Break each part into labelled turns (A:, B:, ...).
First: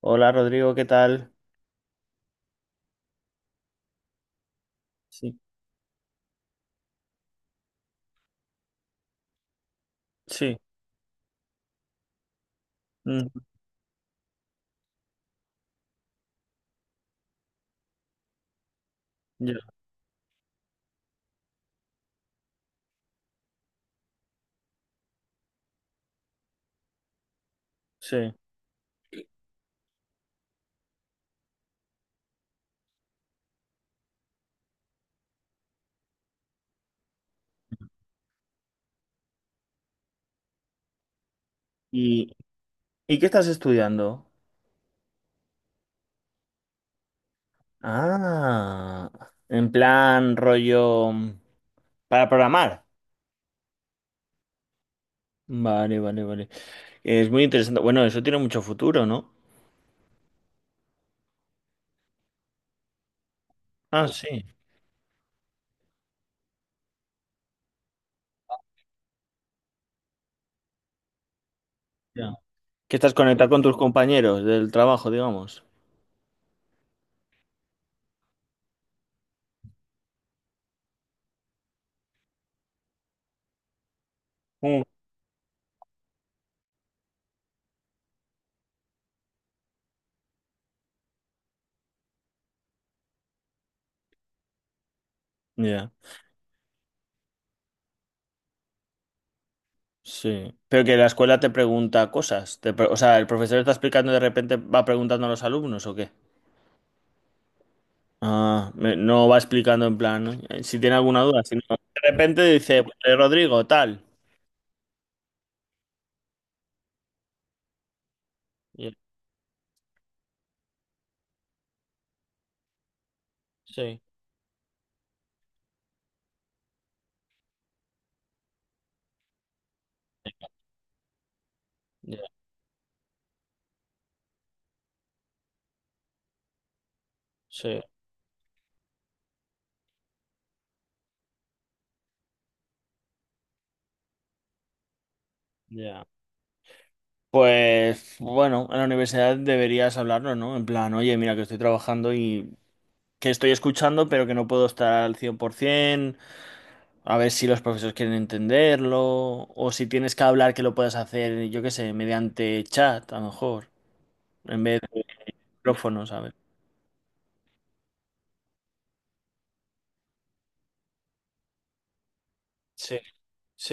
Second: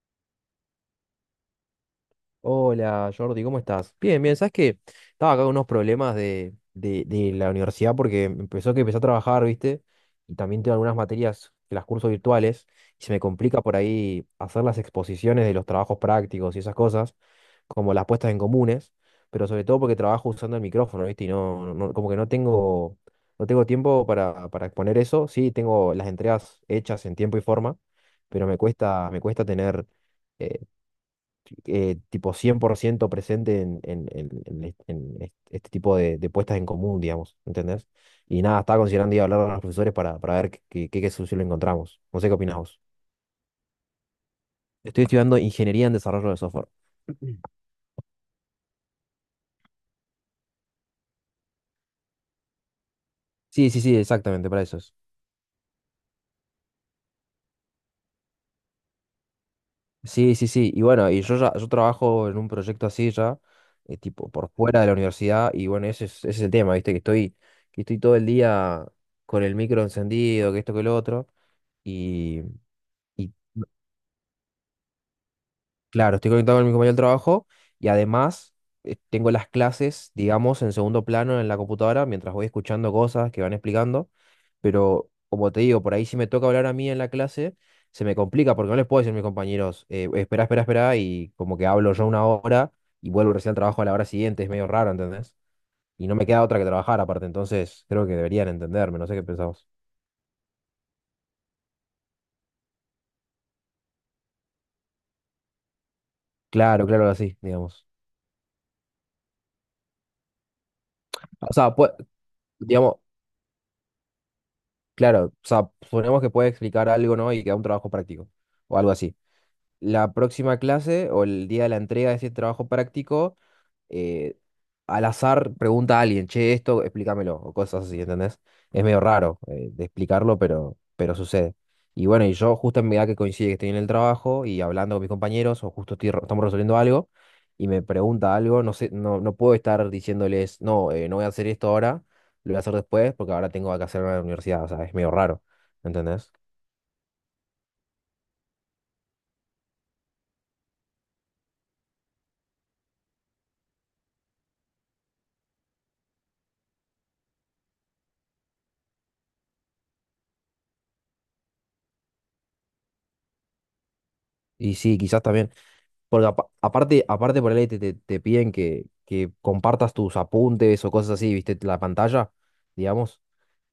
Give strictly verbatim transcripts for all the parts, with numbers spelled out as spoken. A: Hola Rodrigo, ¿qué tal?
B: Hola Jordi, ¿cómo estás? Bien, bien, ¿sabes qué? Estaba
A: Sí,
B: acá con unos problemas de, de, de la universidad porque empezó que empecé a trabajar, ¿viste? Y
A: sí,
B: también tengo algunas materias que las curso virtuales, y se me
A: mm,
B: complica por ahí hacer las exposiciones de los trabajos prácticos y esas cosas, como las puestas en comunes, pero
A: ya,
B: sobre todo porque trabajo usando el micrófono, ¿viste? Y no, no- no- como que no tengo, no tengo tiempo para, para exponer eso. Sí, tengo las entregas hechas en tiempo y forma,
A: sí.
B: pero me cuesta, me cuesta tener, eh, tipo, cien por ciento presente en, en- en- en est- en est- este tipo de, de puestas en común, digamos, ¿entendés? Y nada, estaba considerando ir a hablar a los profesores para, para ver qué, qué, qué, qué solución le encontramos. No sé
A: ¿Y,
B: qué opinás vos.
A: y qué estás estudiando?
B: Estoy estudiando ingeniería en desarrollo de software.
A: Ah, en plan rollo mm, para programar.
B: Sí, sí, sí, exactamente, para eso es.
A: Vale, vale, vale. Es muy interesante. Bueno, eso tiene mucho futuro, ¿no?
B: Sí, sí, sí. Y bueno, y yo ya, yo trabajo en un proyecto así ya, eh,
A: Ah,
B: tipo
A: sí,
B: por fuera de la universidad, y bueno, ese es, ese es el tema, ¿viste? Que estoy, que estoy todo el día con el micro encendido, que esto, que lo otro,
A: ya.
B: y,
A: Que estás
B: y
A: conectado con tus compañeros del trabajo, digamos.
B: Claro, estoy conectado con mi compañero del trabajo, y además, eh, tengo las clases, digamos, en segundo plano en la computadora mientras voy escuchando cosas que van explicando.
A: Mm,
B: Pero como te digo, por ahí si me toca hablar a mí en la clase, se me complica porque no les puedo decir a mis compañeros, eh, espera, espera, espera, y como que hablo yo una hora y vuelvo recién al trabajo a la hora siguiente, es medio raro, ¿entendés?
A: Ya,
B: Y no me queda otra que trabajar aparte, entonces creo que deberían entenderme, no sé qué pensamos.
A: sí. Pero que la escuela te pregunta cosas. Te pre- o sea, el profesor está explicando y de repente va preguntando a los alumnos, ¿o qué?
B: Claro, claro, así, digamos.
A: Ah, me- no va explicando en plan, ¿no? Eh, Si tiene alguna duda,
B: O
A: si no,
B: sea, pues,
A: de repente dice, pues,
B: digamos,
A: eh, Rodrigo, tal.
B: claro, o sea, suponemos que puede explicar algo, ¿no? Y que da un trabajo práctico o
A: Y
B: algo
A: él,
B: así. La próxima clase o el día de la entrega de ese trabajo práctico,
A: sí,
B: eh, al azar pregunta a alguien, che, esto, explícamelo, o cosas así, ¿entendés? Es medio raro, eh, de explicarlo, pero, pero sucede. Y
A: ya,
B: bueno, y yo justo en mi edad que coincide que estoy en el trabajo y hablando con mis compañeros, o justo estoy re- estamos resolviendo algo, y
A: sí,
B: me pregunta algo, no sé, no, no puedo estar diciéndoles, no, eh, no voy a hacer esto ahora, lo voy a hacer después, porque ahora tengo que hacerlo en la universidad, o sea, es medio raro,
A: ya.
B: ¿entendés?
A: Pues bueno, en la universidad deberías hablarlo, ¿no? En plan, oye, mira que estoy trabajando y que estoy escuchando, pero que no puedo estar al cien por ciento, a ver si los profesores quieren entenderlo, o si tienes que hablar que lo puedas hacer, yo qué sé, mediante chat, a lo mejor, en
B: Y
A: vez
B: sí,
A: de
B: quizás también.
A: micrófono,
B: Porque
A: ¿sabes?
B: apa- aparte, aparte por ahí te, te- te piden que, que compartas tus apuntes o cosas así, ¿viste? La pantalla,
A: Sí,
B: digamos.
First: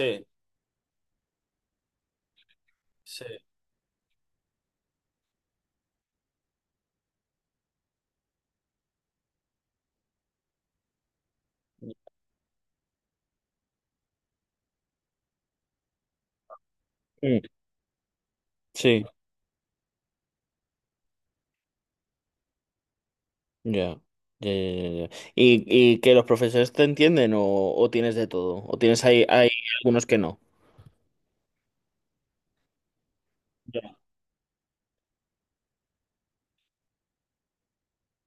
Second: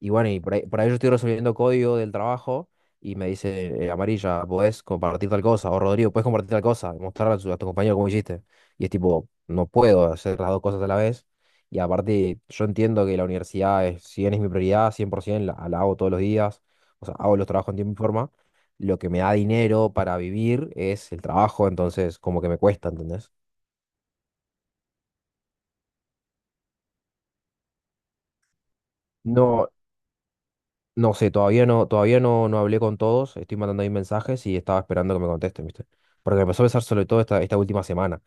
B: Y bueno, y por ahí, por ahí yo estoy resolviendo código del trabajo y
A: sí.
B: me dice, eh, Amarilla, ¿podés compartir tal cosa? O Rodrigo, ¿podés compartir tal cosa? Y mostrarle a, su- a tu compañero cómo hiciste. Y es tipo, no puedo hacer las dos cosas a la vez. Y aparte, yo entiendo que la universidad, es, si bien es mi prioridad, cien por ciento, la, la hago todos los días. O sea, hago
A: Mm,
B: los trabajos en tiempo y forma, lo
A: Sí.
B: que me da dinero para vivir es el trabajo, entonces como que me cuesta, ¿entendés?
A: Ya, ya, ya, ya, ya. ¿Y, y que los profesores te entienden o, o tienes de todo? ¿O tienes ahí, hay
B: No,
A: algunos que no?
B: no sé, todavía no, todavía no, no hablé con todos, estoy mandando ahí
A: Ya,
B: mensajes y estaba esperando que me contesten, ¿viste? Porque me empezó a pensar sobre todo esta, esta última semana.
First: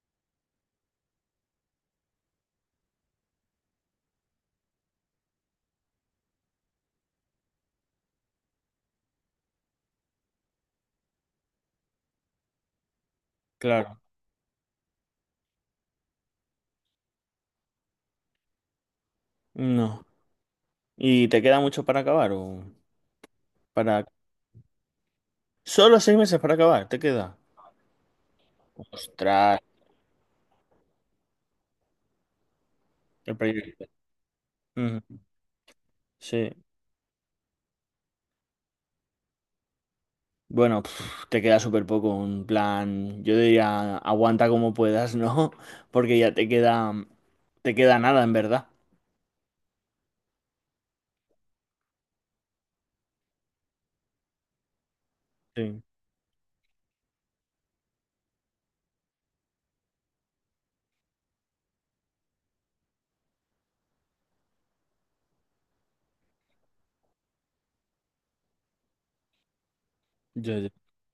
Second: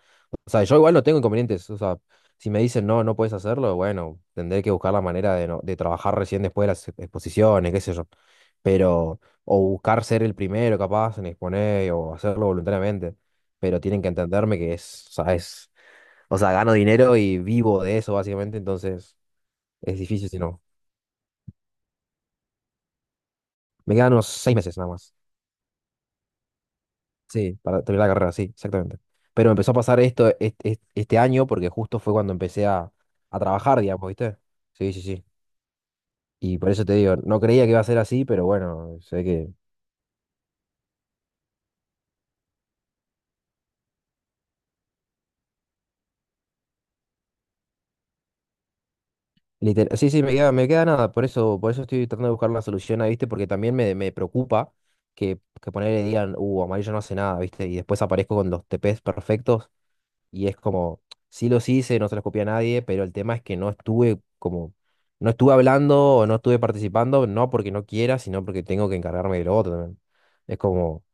B: O sea, yo igual no tengo inconvenientes, o sea, si me dicen no, no puedes hacerlo, bueno, tendré que buscar la manera de, no- de trabajar recién después de las exposiciones, qué sé yo. Pero, o buscar ser el primero capaz en exponer o hacerlo voluntariamente, pero
A: claro.
B: tienen que entenderme que es, o sea, es, o sea, gano dinero y vivo de eso, básicamente, entonces es
A: No.
B: difícil si no.
A: ¿Y te queda mucho para acabar? o
B: Me
A: para...
B: quedan unos seis meses nada más.
A: Solo seis meses para acabar, ¿te queda?
B: Sí, para terminar la carrera, sí, exactamente. Pero me
A: Ostras,
B: empezó a pasar esto est- est- este año porque justo fue cuando empecé a,
A: el
B: a trabajar,
A: proyecto.
B: digamos, ¿viste? Sí,
A: Ujú,
B: sí, sí.
A: Sí.
B: Y por eso te digo, no creía que iba a ser así, pero bueno, sé que...
A: Bueno, pf, te queda súper poco, un plan, yo diría, aguanta como puedas, ¿no? Porque ya te queda, te queda nada, en verdad.
B: Literal, sí, sí, me queda, me queda nada, por eso, por eso estoy tratando de buscar una solución ahí, ¿viste? Porque también me, me preocupa que, que
A: Sí.
B: ponerle digan, uh, Amarillo no hace nada, ¿viste? Y después aparezco con los T Ps perfectos y es como, sí los hice, no se los copié a nadie, pero el tema es que no estuve como, no estuve hablando o no estuve participando, no porque no quiera, sino porque tengo que encargarme de lo otro también. Es
A: Ya, ya.
B: como,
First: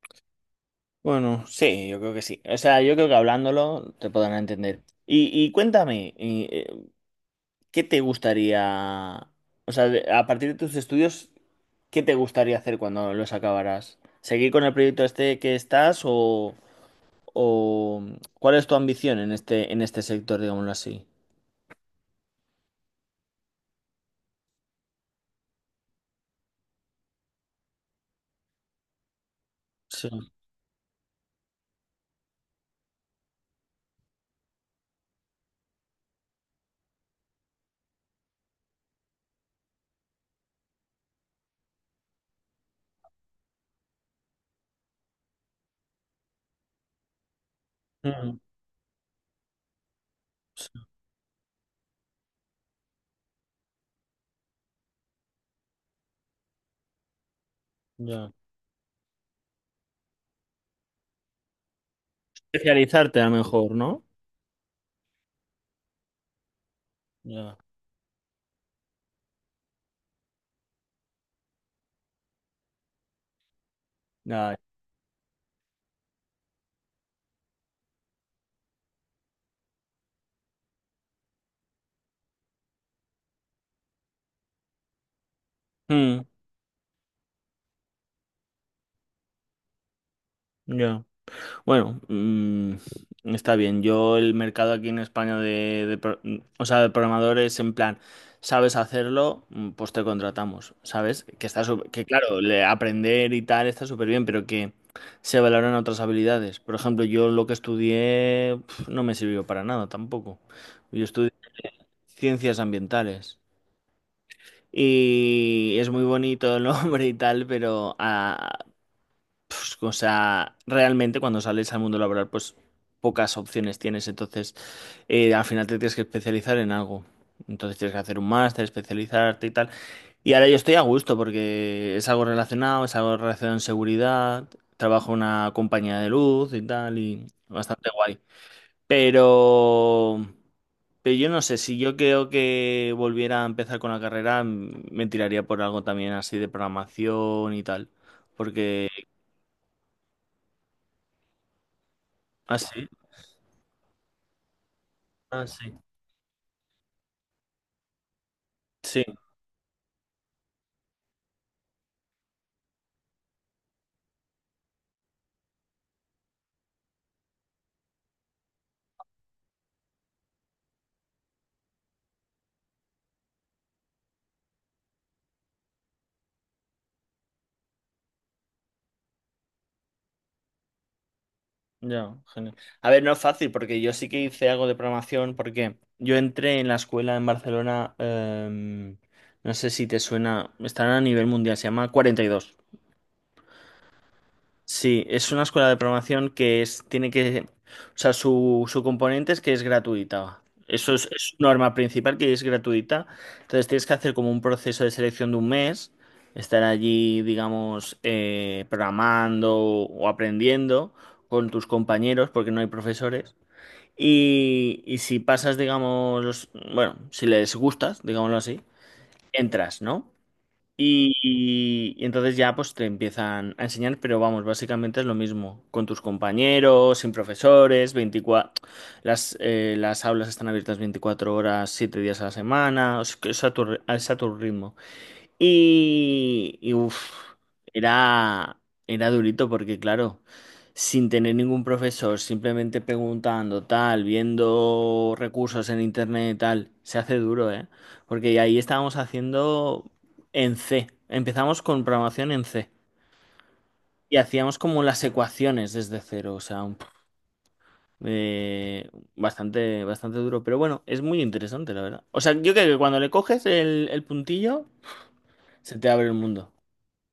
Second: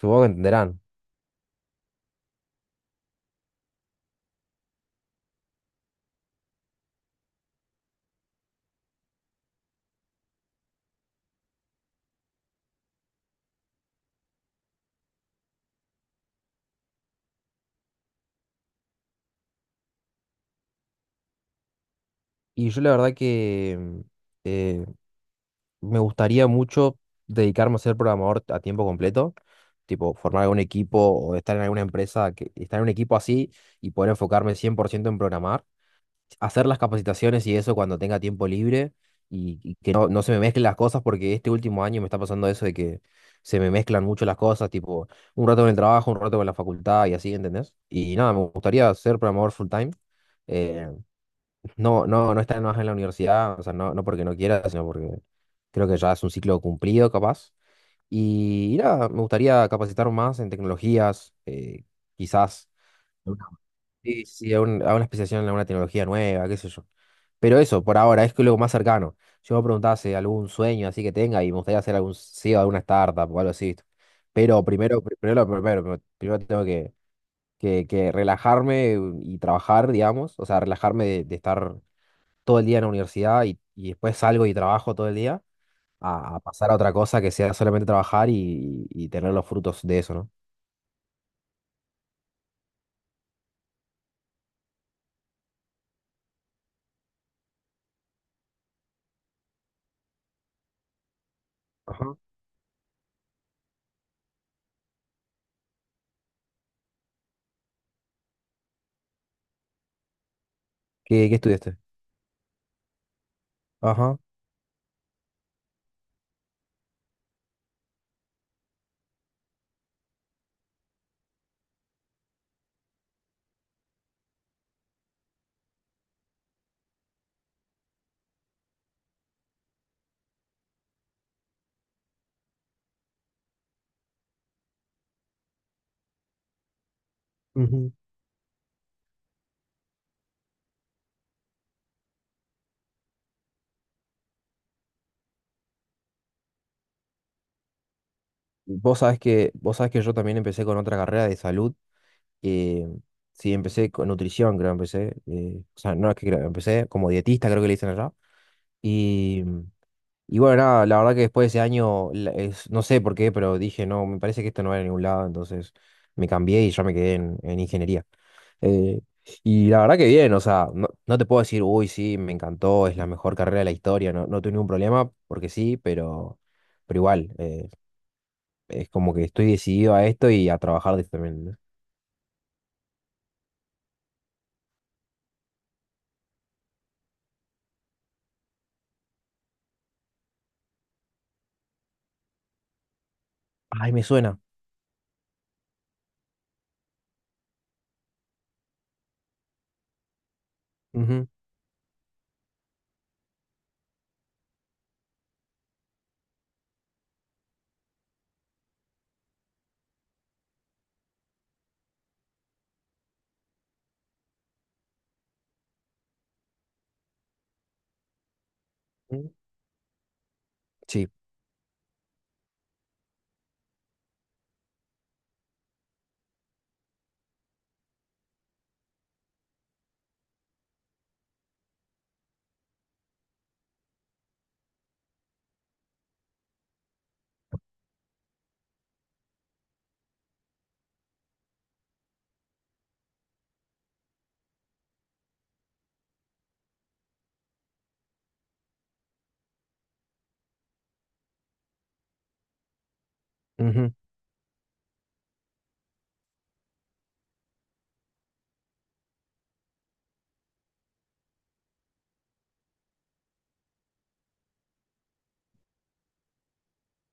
B: supongo que entenderán.
A: Bueno, sí, yo creo que sí. O sea, yo creo que hablándolo te podrán entender. Y, y cuéntame, y eh, ¿qué te gustaría, o sea, de- a partir de tus estudios, ¿qué te gustaría hacer cuando los acabarás? ¿Seguir con el proyecto este que estás o, o cuál es tu ambición en este, en este sector, digámoslo así?
B: Y yo la verdad que mm, eh, me gustaría mucho dedicarme a ser programador a tiempo completo, tipo
A: Sí.
B: formar algún equipo o estar en alguna empresa, que, estar en un equipo así y poder enfocarme cien por ciento en programar. Hacer las capacitaciones y eso cuando tenga tiempo libre, y, y que no, no se me mezclen las cosas porque este último año me está pasando eso de que se me mezclan mucho las cosas, tipo un rato con el trabajo, un rato con la facultad y así, ¿entendés? Y nada,
A: Mm,
B: me gustaría ser programador full time.
A: sí,
B: eh, no, no, no estar más en la universidad, o sea, no, no porque no quiera, sino porque creo que ya es un ciclo cumplido, capaz.
A: ya.
B: Y, y nada, me gustaría capacitar más en tecnologías, eh, quizás.
A: Especializarte a lo mejor, ¿no?
B: Sí, sí, a, un- a una especialización, a una tecnología nueva, qué sé yo.
A: Ya.
B: Pero eso, por ahora, es que lo más cercano. Yo me preguntaba si algún sueño así que tenga, y me gustaría hacer algún C E O de alguna startup o algo así, ¿viste?
A: Ya.
B: Pero primero, pri- primero, lo primero, primero, primero tengo que, que, que relajarme y trabajar, digamos. O sea, relajarme de, de estar todo el día en la universidad y, y después salgo y trabajo todo el día,
A: Mm,
B: a, a pasar a otra cosa que sea solamente trabajar y, y tener los frutos de eso, ¿no?
A: ya. Bueno, mm, está bien. Yo el mercado aquí en España de, de pro- mm, o sea, de programadores en plan, sabes hacerlo. Mm, pues te contratamos, ¿sabes? Que está sup- que
B: Ajá.
A: claro, le- aprender y tal está súper bien, pero que se valoran otras habilidades. Por ejemplo, yo lo que estudié pf, no me sirvió para nada tampoco. Yo
B: ¿Qué,
A: estudié
B: qué estudiaste?
A: ciencias ambientales.
B: Ajá.
A: Y es muy bonito el nombre y tal, pero ah, pues, o sea, realmente cuando sales al mundo laboral, pues pocas opciones tienes. Entonces, eh, al final te tienes que especializar en algo. Entonces tienes que hacer un máster, especializarte y tal. Y ahora yo estoy a gusto porque es algo relacionado, es algo relacionado en seguridad. Trabajo en una compañía de luz y tal, y bastante guay. Pero, pero yo no sé, si yo creo que volviera a empezar con la carrera, m- me tiraría por algo también así de programación y tal. Porque,
B: Vos sabés que, vos sabés que yo también empecé con otra carrera de salud. eh,
A: así.
B: sí, empecé con nutrición, creo, empecé.
A: Ah,
B: eh,
A: sí.
B: o sea, no es que creo, empecé como dietista, creo que le dicen allá.
A: Sí,
B: Y, y bueno, nada, la verdad que después de ese año, la- es- no sé por qué, pero dije, no, me parece que esto no va a ningún lado, entonces me cambié y yo me quedé en, en ingeniería. Eh, y la verdad que bien, o sea, no, no te puedo decir, uy, sí, me encantó, es la mejor carrera de la historia, no, no tuve ningún problema, porque sí, pero, pero igual. eh, es como que estoy decidido a esto y a trabajar de esto también, ¿no?
A: ya, genial. A ver, no es fácil porque yo sí que hice algo de programación porque yo entré en la escuela en Barcelona, em, no sé si te suena, están a nivel mundial, se llama cuarenta y dos.
B: Ay, me suena.
A: Sí, es una escuela de programación, que es, tiene que, o sea, su, su componente es que es gratuita. Eso es, es
B: Ujú,
A: su norma principal que es gratuita. Entonces tienes que hacer como un proceso de selección de un mes, estar allí, digamos, eh, programando o aprendiendo con tus compañeros, porque no hay profesores. Y, y si pasas, digamos, los- bueno, si les gustas, digámoslo así,
B: ujú,
A: entras, ¿no?
B: sí,
A: Y, y- y entonces ya pues te empiezan a enseñar, pero vamos, básicamente es lo mismo, con tus compañeros, sin profesores, veinticuatro las, eh, las aulas están abiertas veinticuatro horas, siete días a la semana, o que es a tu, ri- es a tu ritmo. Y, y uf, era, era durito porque, claro, sin tener ningún profesor, simplemente preguntando, tal, viendo recursos en internet, tal, se hace duro, ¿eh? Porque ahí estábamos haciendo en C. Empezamos con programación en C.
B: ujú.
A: Y hacíamos como las ecuaciones desde cero, o sea, un- eh, bastante, bastante duro. Pero bueno, es muy interesante, la verdad. O sea, yo creo que cuando le coges el, el puntillo, se te abre el mundo.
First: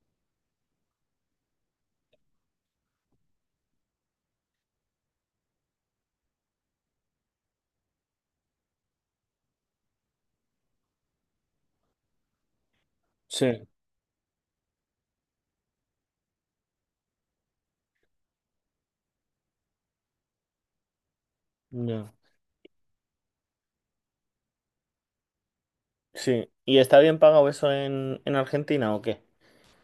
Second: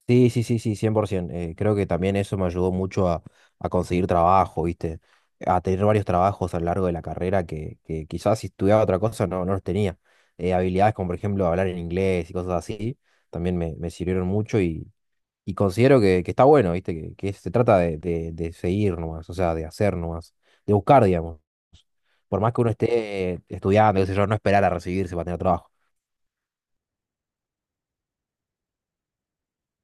B: Sí, sí, sí, sí, cien por ciento. Eh, creo que también eso me ayudó mucho a, a conseguir trabajo, ¿viste? A tener varios trabajos a lo largo de la carrera que, que quizás si estudiaba otra cosa no, no los tenía. Eh, habilidades como, por ejemplo, hablar en inglés y cosas así, también
A: Sí.
B: me, me sirvieron mucho. Y considero que, que está bueno, ¿viste? Que, que se trata de, de- de seguir nomás, o sea, de hacer nomás, de buscar, digamos.
A: Ya.
B: Por más que uno esté estudiando, qué sé yo, no esperar a recibirse para tener trabajo.
A: Sí. ¿Y está bien pagado eso en, en, Argentina o qué?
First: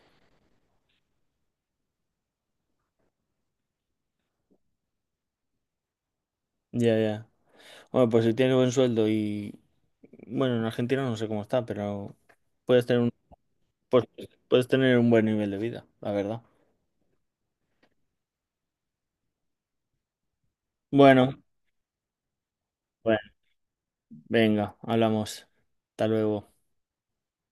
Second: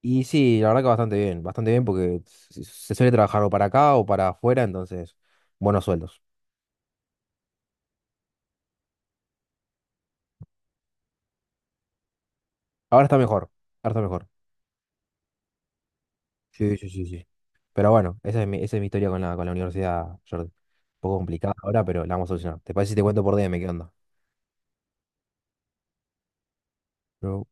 B: Y sí, la verdad que bastante bien, bastante bien porque se se suele trabajar o para acá o para afuera, entonces, buenos sueldos.
A: Ya, ya. Bueno, pues si tienes buen sueldo y... Bueno, en Argentina no sé cómo está, pero puedes tener
B: Ahora
A: un,
B: está mejor, ahora está
A: pues,
B: mejor.
A: puedes tener un buen nivel de vida, la verdad.
B: Sí, sí, sí, sí. Pero bueno, esa es mi, esa es mi historia con la, con la universidad, Jordi. Un poco
A: Bueno,
B: complicada ahora, pero la vamos a solucionar. ¿Te parece si te
A: bueno,
B: cuento por D M qué onda?
A: venga, hablamos. Hasta luego.
B: Pero